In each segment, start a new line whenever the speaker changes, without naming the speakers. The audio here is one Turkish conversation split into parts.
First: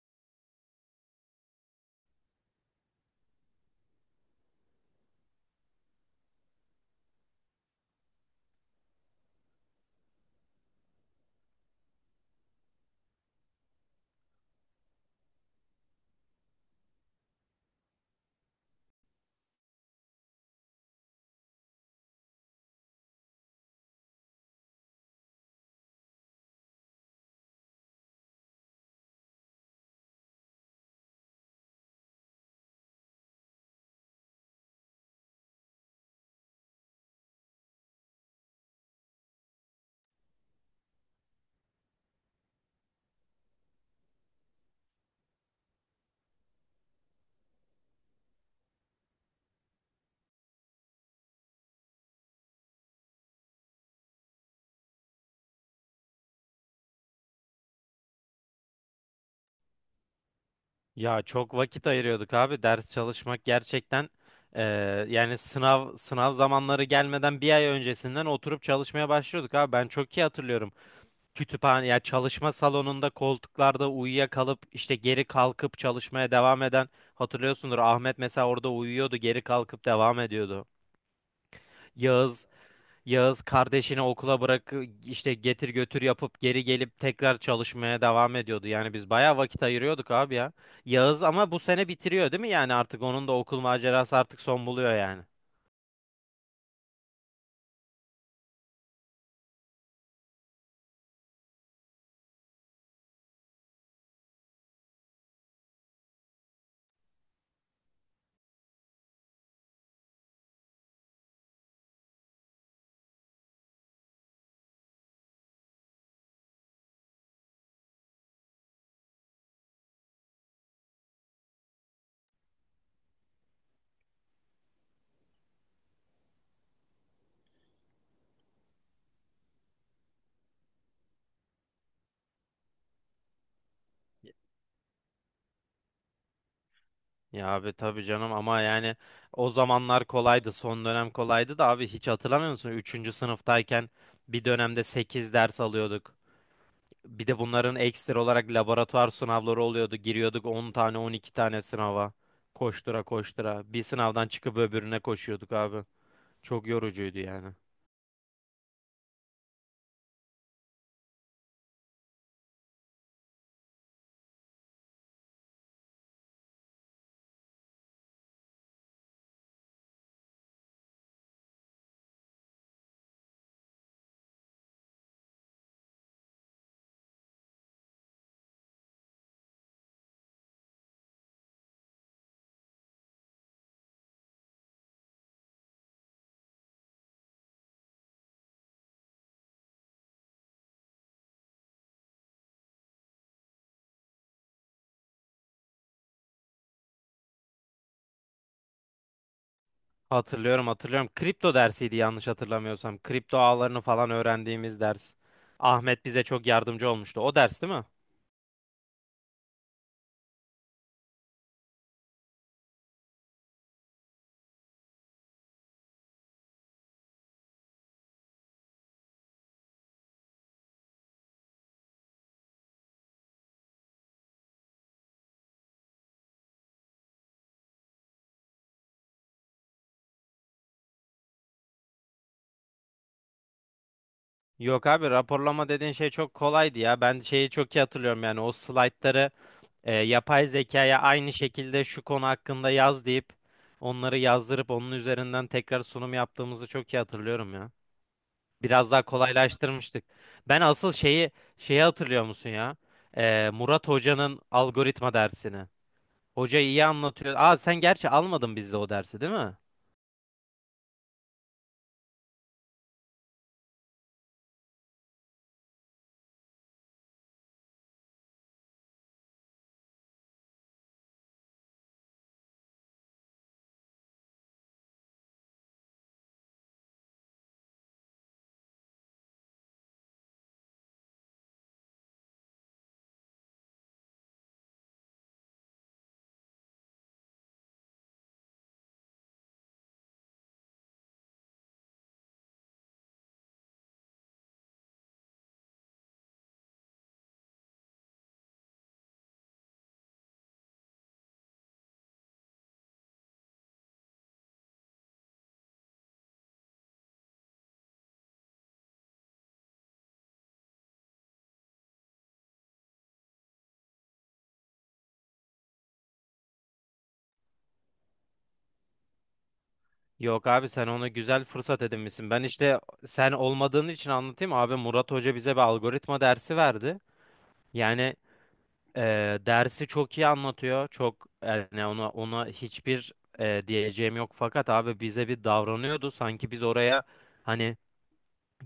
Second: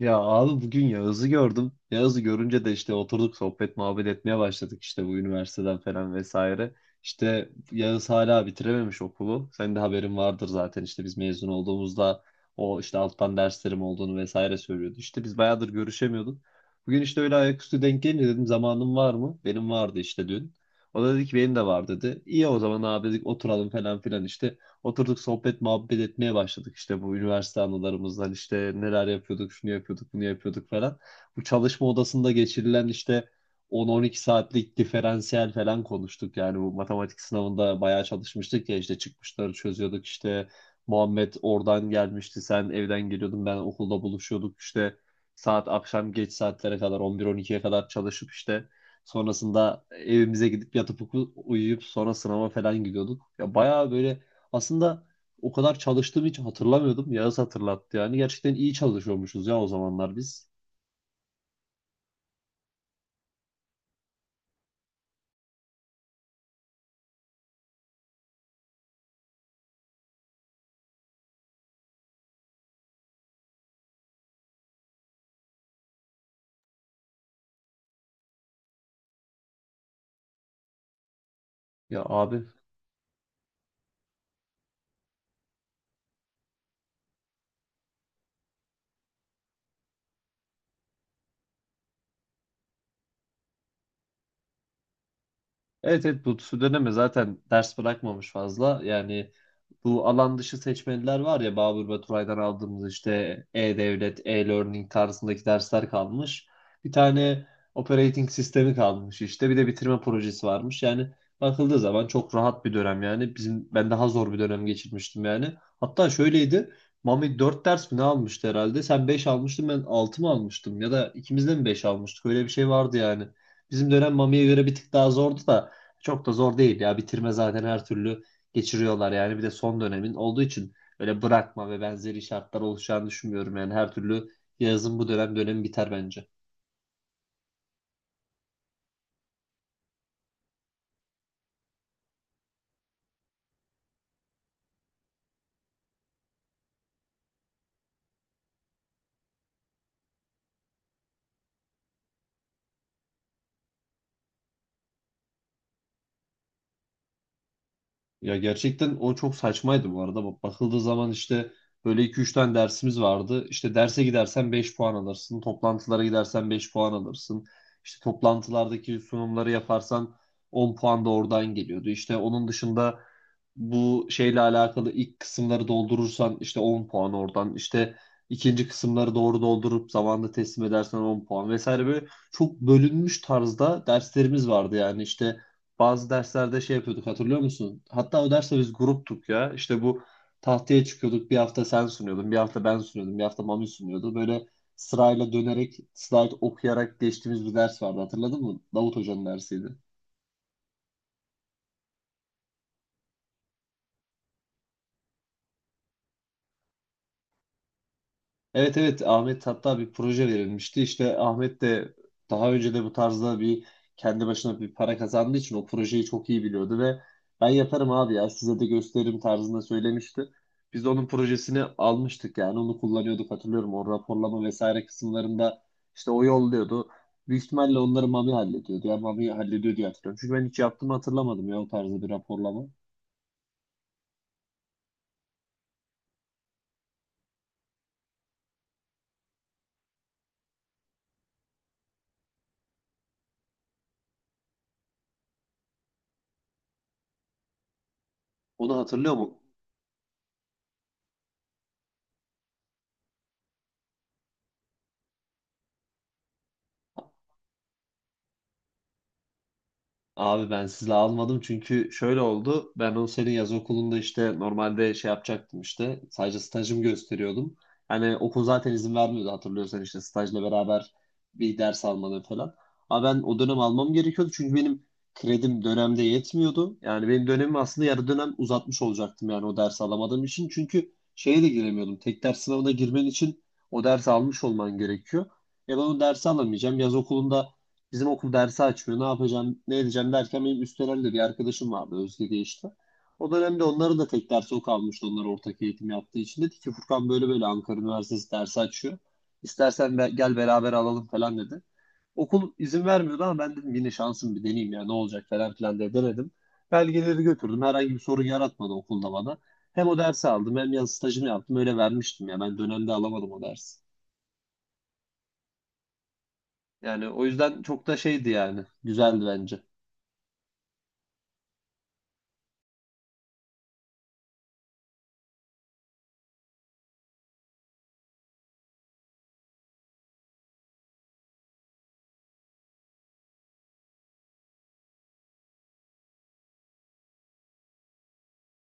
Ya abi bugün Yağız'ı gördüm. Yağız'ı görünce de işte oturduk sohbet muhabbet etmeye başladık işte bu üniversiteden falan vesaire. İşte Yağız hala bitirememiş okulu. Senin de haberin vardır zaten işte biz mezun olduğumuzda o işte alttan derslerim olduğunu vesaire söylüyordu. İşte biz bayağıdır görüşemiyorduk. Bugün işte öyle ayaküstü denk gelince dedim zamanın var mı? Benim vardı işte dün. O da dedi ki benim de var dedi. İyi o zaman abi dedik oturalım falan filan işte. Oturduk sohbet muhabbet etmeye başladık işte bu üniversite anılarımızdan işte neler yapıyorduk şunu yapıyorduk bunu yapıyorduk falan. Bu çalışma odasında geçirilen işte 10-12 saatlik diferansiyel falan konuştuk. Yani bu matematik sınavında bayağı çalışmıştık ya işte çıkmışları çözüyorduk işte Muhammed oradan gelmişti, sen evden geliyordun, ben okulda buluşuyorduk işte saat akşam geç saatlere kadar 11-12'ye kadar çalışıp işte sonrasında evimize gidip yatıp uyuyup sonra sınava falan gidiyorduk. Ya bayağı böyle aslında o kadar çalıştığımı hiç hatırlamıyordum. Yağız hatırlattı yani. Gerçekten iyi çalışıyormuşuz ya o zamanlar biz.
Ya çok vakit ayırıyorduk abi. Ders çalışmak gerçekten eee, yani sınav zamanları gelmeden bir ay öncesinden oturup çalışmaya başlıyorduk abi. Ben çok iyi hatırlıyorum. Kütüphane ya çalışma salonunda koltuklarda uyuyakalıp işte geri kalkıp çalışmaya devam eden hatırlıyorsundur. Ahmet mesela orada uyuyordu, geri kalkıp devam ediyordu.
Ya abi.
Yağız Yağız kardeşini okula bırak işte getir götür yapıp geri gelip tekrar çalışmaya devam ediyordu. Yani biz bayağı vakit ayırıyorduk abi ya. Yağız ama bu sene bitiriyor değil mi? Yani artık onun da okul macerası artık son buluyor yani.
Evet, evet, bu Südeneme zaten ders bırakmamış fazla. Yani bu alan dışı seçmeliler var ya, Babür Baturay'dan aldığımız işte e-devlet, e-learning tarzındaki dersler kalmış. Bir tane operating sistemi kalmış işte. Bir de bitirme projesi varmış. Yani bakıldığı zaman çok rahat bir dönem yani. Bizim ben daha zor bir dönem geçirmiştim yani. Hatta şöyleydi. Mami 4 ders mi ne almıştı herhalde? Sen 5 almıştın, ben 6 mı almıştım? Ya da ikimiz de mi 5 almıştık? Öyle bir şey vardı yani. Bizim dönem Mami'ye göre bir tık daha zordu da çok da zor değil ya. Bitirme zaten her türlü geçiriyorlar yani. Bir de son dönemin olduğu için öyle bırakma ve benzeri şartlar oluşacağını düşünmüyorum. Yani her türlü yazın bu dönem dönemi biter bence.
Ya abi tabii canım ama yani o zamanlar kolaydı. Son dönem kolaydı da abi hiç hatırlamıyor musun? Üçüncü sınıftayken bir dönemde 8 ders alıyorduk. Bir de bunların ekstra olarak laboratuvar sınavları oluyordu. Giriyorduk 10 tane 12 tane sınava. Koştura koştura. Bir sınavdan çıkıp öbürüne koşuyorduk abi. Çok yorucuydu yani.
Ya gerçekten o çok saçmaydı bu arada. Bak, bakıldığı zaman işte böyle iki üç tane dersimiz vardı. İşte derse gidersen 5 puan alırsın. Toplantılara gidersen 5 puan alırsın. İşte toplantılardaki sunumları yaparsan 10 puan da oradan geliyordu. İşte onun dışında bu şeyle alakalı ilk kısımları doldurursan işte 10 puan oradan. İşte ikinci kısımları doğru doldurup zamanında teslim edersen 10 puan vesaire, böyle çok bölünmüş tarzda derslerimiz vardı yani işte bazı derslerde şey yapıyorduk, hatırlıyor musun? Hatta o derste biz gruptuk ya. İşte bu tahtaya çıkıyorduk. Bir hafta sen sunuyordun, bir hafta ben sunuyordum, bir hafta Mami sunuyordu. Böyle sırayla dönerek, slide okuyarak geçtiğimiz bir ders vardı, hatırladın mı? Davut Hoca'nın dersiydi.
Hatırlıyorum hatırlıyorum. Kripto dersiydi yanlış hatırlamıyorsam. Kripto ağlarını falan öğrendiğimiz ders. Ahmet bize çok yardımcı olmuştu. O ders değil mi?
Evet, evet, Ahmet hatta bir proje verilmişti. İşte Ahmet de daha önce de bu tarzda bir kendi başına bir para kazandığı için o projeyi çok iyi biliyordu ve ben yaparım abi ya size de gösteririm tarzında söylemişti. Biz de onun projesini almıştık yani onu kullanıyorduk hatırlıyorum, o raporlama vesaire kısımlarında işte o yolluyordu. Büyük ihtimalle onları Mami hallediyordu ya, Mami hallediyor diye hatırlıyorum. Çünkü ben hiç yaptığımı hatırlamadım ya o tarzda bir raporlama.
Yok abi raporlama dediğin şey çok kolaydı ya. Ben şeyi çok iyi hatırlıyorum yani o slaytları yapay zekaya aynı şekilde şu konu hakkında yaz deyip onları yazdırıp onun üzerinden tekrar sunum yaptığımızı çok iyi hatırlıyorum ya.
Onu
Biraz daha
hatırlıyor mu?
kolaylaştırmıştık. Ben asıl şeyi hatırlıyor musun ya? Murat Hoca'nın algoritma dersini. Hoca iyi anlatıyor. Aa sen gerçi almadın bizde o dersi değil mi?
Abi ben sizle almadım çünkü şöyle oldu. Ben o senin yaz okulunda işte normalde şey yapacaktım işte. Sadece stajımı gösteriyordum. Hani okul zaten izin vermiyordu, hatırlıyorsan işte stajla beraber bir ders almanı falan. Ama ben o dönem almam gerekiyordu çünkü benim kredim dönemde yetmiyordu. Yani benim dönemimi aslında yarı dönem uzatmış olacaktım yani o dersi alamadığım için. Çünkü şeye de giremiyordum. Tek ders sınavına girmen için o dersi almış olman gerekiyor. Ya ben o dersi alamayacağım. Yaz okulunda bizim okul dersi açmıyor. Ne yapacağım, ne edeceğim derken benim Üsteler'de bir arkadaşım vardı Özge diye işte. O dönemde onların da tek dersi o kalmıştı. Onlar ortak eğitim yaptığı için. Dedi ki Furkan, böyle böyle Ankara Üniversitesi dersi açıyor. İstersen gel beraber alalım falan dedi. Okul izin vermiyordu ama ben dedim yine şansım, bir deneyeyim ya ne olacak falan filan diye denedim. Belgeleri götürdüm. Herhangi bir sorun yaratmadı okulda bana. Hem o dersi aldım hem yaz stajını yaptım. Öyle vermiştim ya. Ben dönemde alamadım o dersi. Yani o yüzden çok da şeydi yani. Güzeldi bence.
Yok abi sen ona güzel fırsat edinmişsin. Ben işte sen olmadığın için anlatayım. Abi Murat Hoca bize bir algoritma dersi verdi. Yani dersi çok iyi anlatıyor. Çok yani ona hiçbir diyeceğim yok fakat abi bize bir davranıyordu sanki biz oraya hani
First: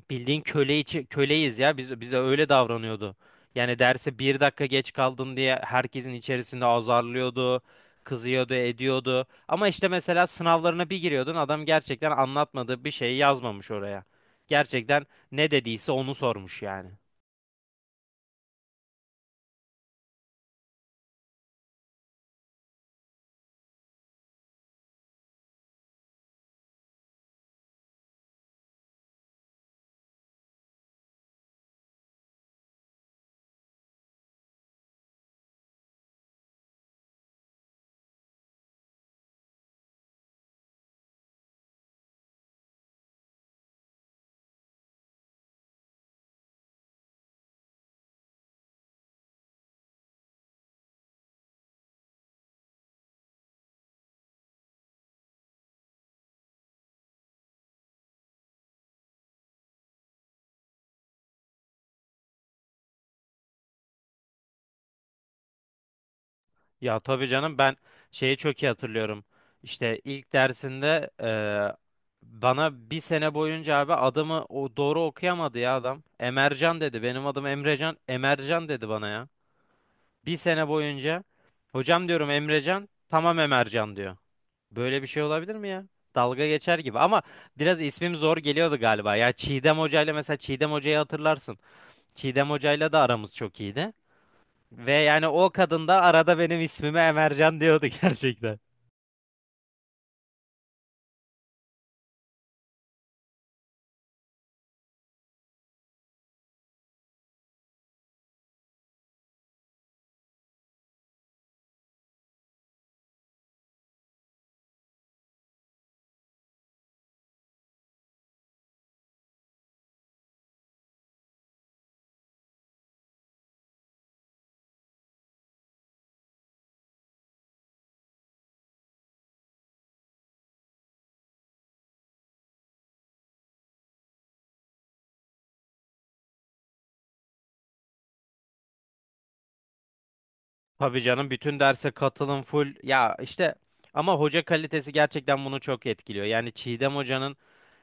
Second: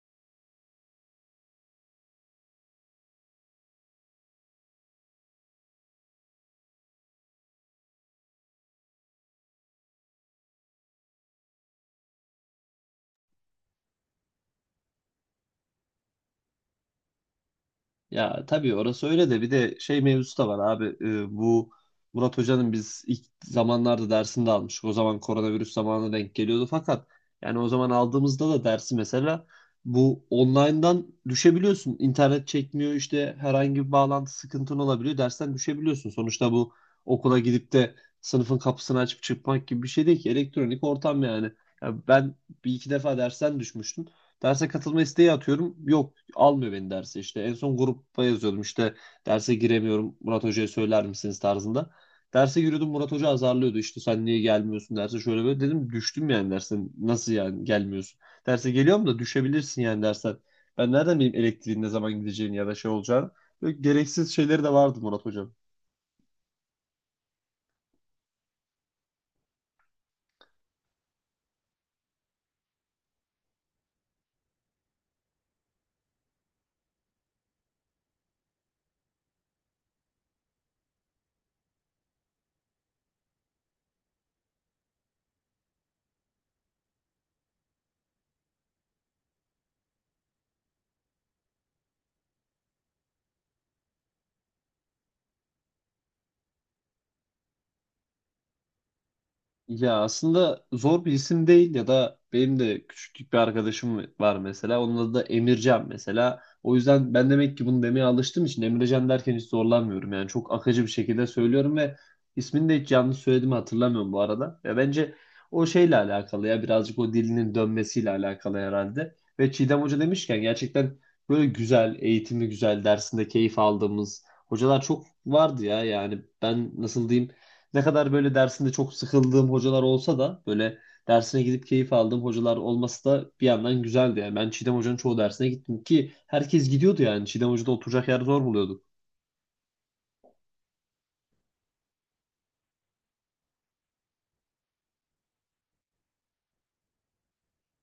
bildiğin köle içi, köleyiz ya biz bize öyle davranıyordu. Yani derse bir dakika geç kaldın diye herkesin içerisinde azarlıyordu, kızıyordu, ediyordu. Ama işte mesela sınavlarına bir giriyordun adam gerçekten anlatmadığı bir şeyi yazmamış oraya. Gerçekten ne dediyse onu sormuş yani.
Ya tabii orası öyle de bir de şey mevzusu da var abi. Bu Murat Hoca'nın biz ilk zamanlarda dersini de almıştık. O zaman koronavirüs zamanına denk geliyordu fakat yani o zaman aldığımızda da dersi mesela bu online'dan düşebiliyorsun. İnternet çekmiyor, işte herhangi bir bağlantı sıkıntın olabiliyor. Dersten düşebiliyorsun. Sonuçta bu okula gidip de sınıfın kapısını açıp çıkmak gibi bir şey değil ki. Elektronik ortam yani. Ya ben bir iki defa dersten düşmüştüm. Derse katılma isteği atıyorum. Yok, almıyor beni derse, işte en son grupta yazıyordum işte derse giremiyorum, Murat Hoca'ya söyler misiniz tarzında. Derse giriyordum, Murat Hoca azarlıyordu işte sen niye gelmiyorsun derse şöyle böyle, dedim düştüm yani, dersen nasıl yani gelmiyorsun. Derse geliyorum da düşebilirsin yani dersen. Ben nereden bileyim elektriğin ne zaman gideceğini ya da şey olacağını. Böyle gereksiz şeyleri de vardı Murat Hocam.
Ya tabii canım ben şeyi çok iyi hatırlıyorum. İşte ilk dersinde bana bir sene boyunca abi adımı o doğru okuyamadı ya adam. Emercan dedi. Benim adım Emrecan. Emercan dedi bana ya. Bir sene boyunca hocam diyorum Emrecan. Tamam Emercan diyor. Böyle bir şey olabilir mi ya? Dalga geçer gibi ama biraz ismim zor geliyordu galiba. Ya Çiğdem Hoca'yla mesela Çiğdem Hoca'yı hatırlarsın. Çiğdem Hoca'yla da aramız çok iyiydi. Ve yani o kadın da arada benim ismime Emercan diyordu gerçekten.
Ya aslında zor bir isim değil ya da benim de küçüklük bir arkadaşım var mesela. Onun adı da Emircan mesela. O yüzden ben demek ki bunu demeye alıştığım için Emircan derken hiç zorlanmıyorum. Yani çok akıcı bir şekilde söylüyorum ve ismini de hiç yanlış söylediğimi hatırlamıyorum bu arada. Ya bence o şeyle alakalı ya, birazcık o dilinin dönmesiyle alakalı herhalde. Ve Çiğdem Hoca demişken gerçekten böyle güzel, eğitimi güzel, dersinde keyif aldığımız hocalar çok vardı ya. Yani ben nasıl diyeyim, ne kadar böyle dersinde çok sıkıldığım hocalar olsa da böyle dersine gidip keyif aldığım hocalar olması da bir yandan güzeldi. Yani ben Çiğdem Hoca'nın çoğu dersine gittim ki herkes gidiyordu yani. Çiğdem Hoca'da oturacak yer zor buluyorduk.
Tabii canım bütün derse katılım full. Ya işte ama hoca kalitesi gerçekten bunu çok etkiliyor. Yani Çiğdem hocanın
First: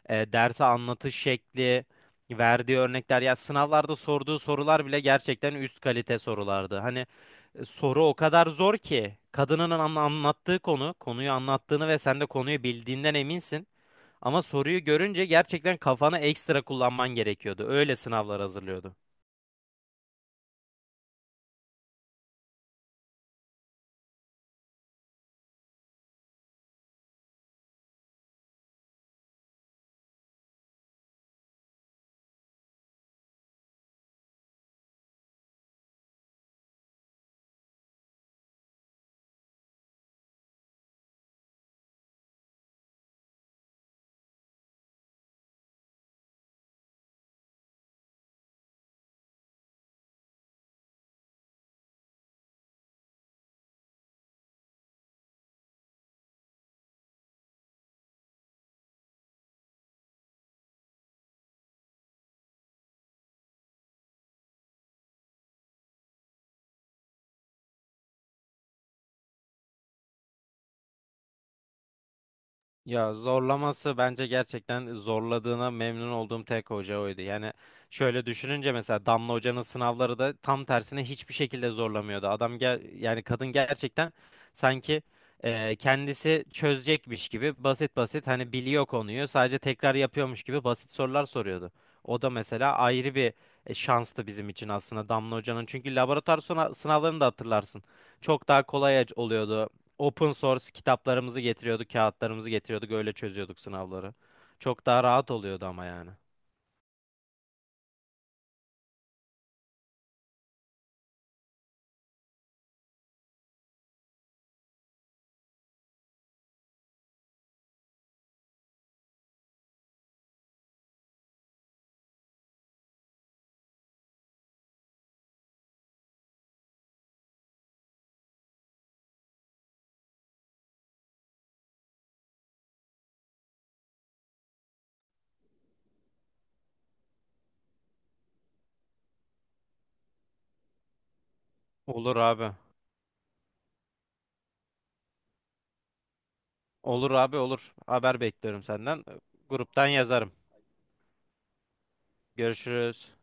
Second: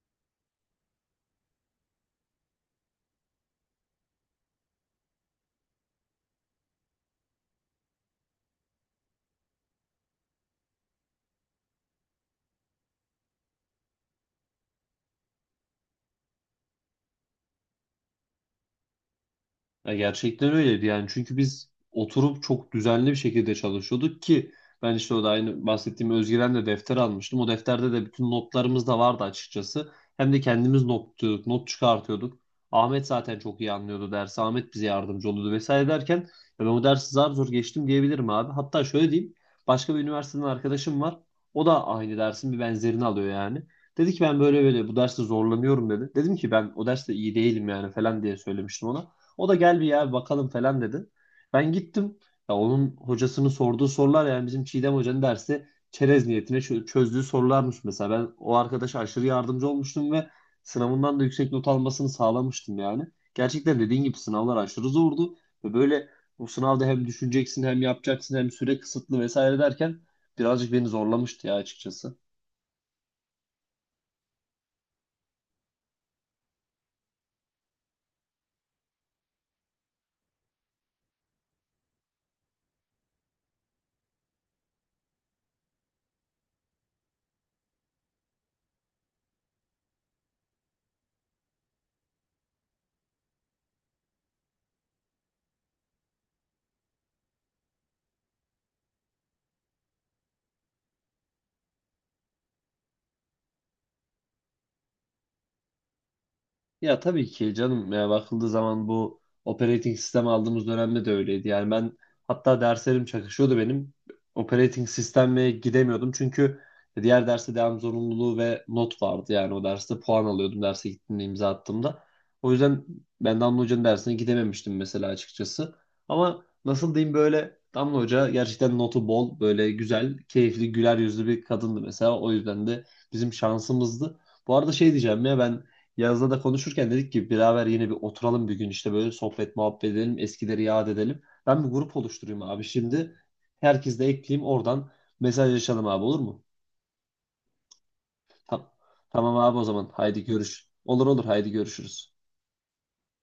derse anlatış şekli, verdiği örnekler ya sınavlarda sorduğu sorular bile gerçekten üst kalite sorulardı. Hani soru o kadar zor ki kadının anlattığı konu, konuyu anlattığını ve sen de konuyu bildiğinden eminsin. Ama soruyu görünce gerçekten kafanı ekstra kullanman gerekiyordu. Öyle sınavlar hazırlıyordu.
Ya gerçekten öyleydi yani, çünkü biz oturup çok düzenli bir şekilde çalışıyorduk ki ben işte o da aynı bahsettiğim Özgiren'le defter almıştım. O defterde de bütün notlarımız da vardı açıkçası. Hem de kendimiz not tutuyorduk, not çıkartıyorduk. Ahmet zaten çok iyi anlıyordu dersi. Ahmet bize yardımcı oluyordu vesaire derken ya ben o dersi zar zor geçtim diyebilirim abi. Hatta şöyle diyeyim. Başka bir üniversiteden arkadaşım var. O da aynı dersin bir benzerini alıyor yani. Dedi ki ben böyle böyle bu derste zorlanıyorum dedi. Dedim ki ben o derste iyi değilim yani falan diye söylemiştim ona. O da gel bir ya bakalım falan dedi. Ben gittim. Ya onun hocasının sorduğu sorular yani bizim Çiğdem Hoca'nın dersi çerez niyetine çözdüğü sorularmış mesela. Ben o arkadaşa aşırı yardımcı olmuştum ve sınavından da yüksek not almasını sağlamıştım yani. Gerçekten dediğin gibi sınavlar aşırı zordu ve böyle o sınavda hem düşüneceksin hem yapacaksın hem süre kısıtlı vesaire derken birazcık beni zorlamıştı ya açıkçası.
Ya zorlaması bence gerçekten zorladığına memnun olduğum tek hoca oydu. Yani şöyle düşününce mesela Damla Hoca'nın sınavları da tam tersine hiçbir şekilde zorlamıyordu. Adam gel yani kadın gerçekten sanki kendisi çözecekmiş gibi basit basit hani biliyor konuyu sadece tekrar yapıyormuş gibi basit sorular soruyordu. O da mesela ayrı bir şanstı bizim için aslında Damla Hoca'nın. Çünkü laboratuvar sınavlarını da hatırlarsın. Çok daha kolay oluyordu open source kitaplarımızı getiriyorduk, kağıtlarımızı getiriyorduk, öyle çözüyorduk sınavları. Çok daha rahat oluyordu ama yani.
Ya tabii ki canım, ya bakıldığı zaman bu operating sistem aldığımız dönemde de öyleydi. Yani ben hatta derslerim çakışıyordu benim. Operating sisteme gidemiyordum çünkü diğer derste devam zorunluluğu ve not vardı. Yani o derste puan alıyordum derse gittiğimde, imza attığımda. O yüzden ben Damla Hoca'nın dersine gidememiştim mesela açıkçası. Ama nasıl diyeyim, böyle Damla Hoca gerçekten notu bol, böyle güzel, keyifli, güler yüzlü bir kadındı mesela. O yüzden de bizim şansımızdı. Bu arada şey diyeceğim ya, ben Yaz'la da konuşurken dedik ki beraber yine bir oturalım bir gün işte, böyle sohbet muhabbet edelim, eskileri yad edelim. Ben bir grup
Olur
oluşturayım
abi.
abi şimdi, herkesi de ekleyeyim, oradan mesajlaşalım abi, olur mu?
Olur abi olur. Haber bekliyorum
Tamam,
senden.
tamam abi, o
Gruptan
zaman haydi
yazarım.
görüş. Olur, olur, haydi görüşürüz.
Görüşürüz.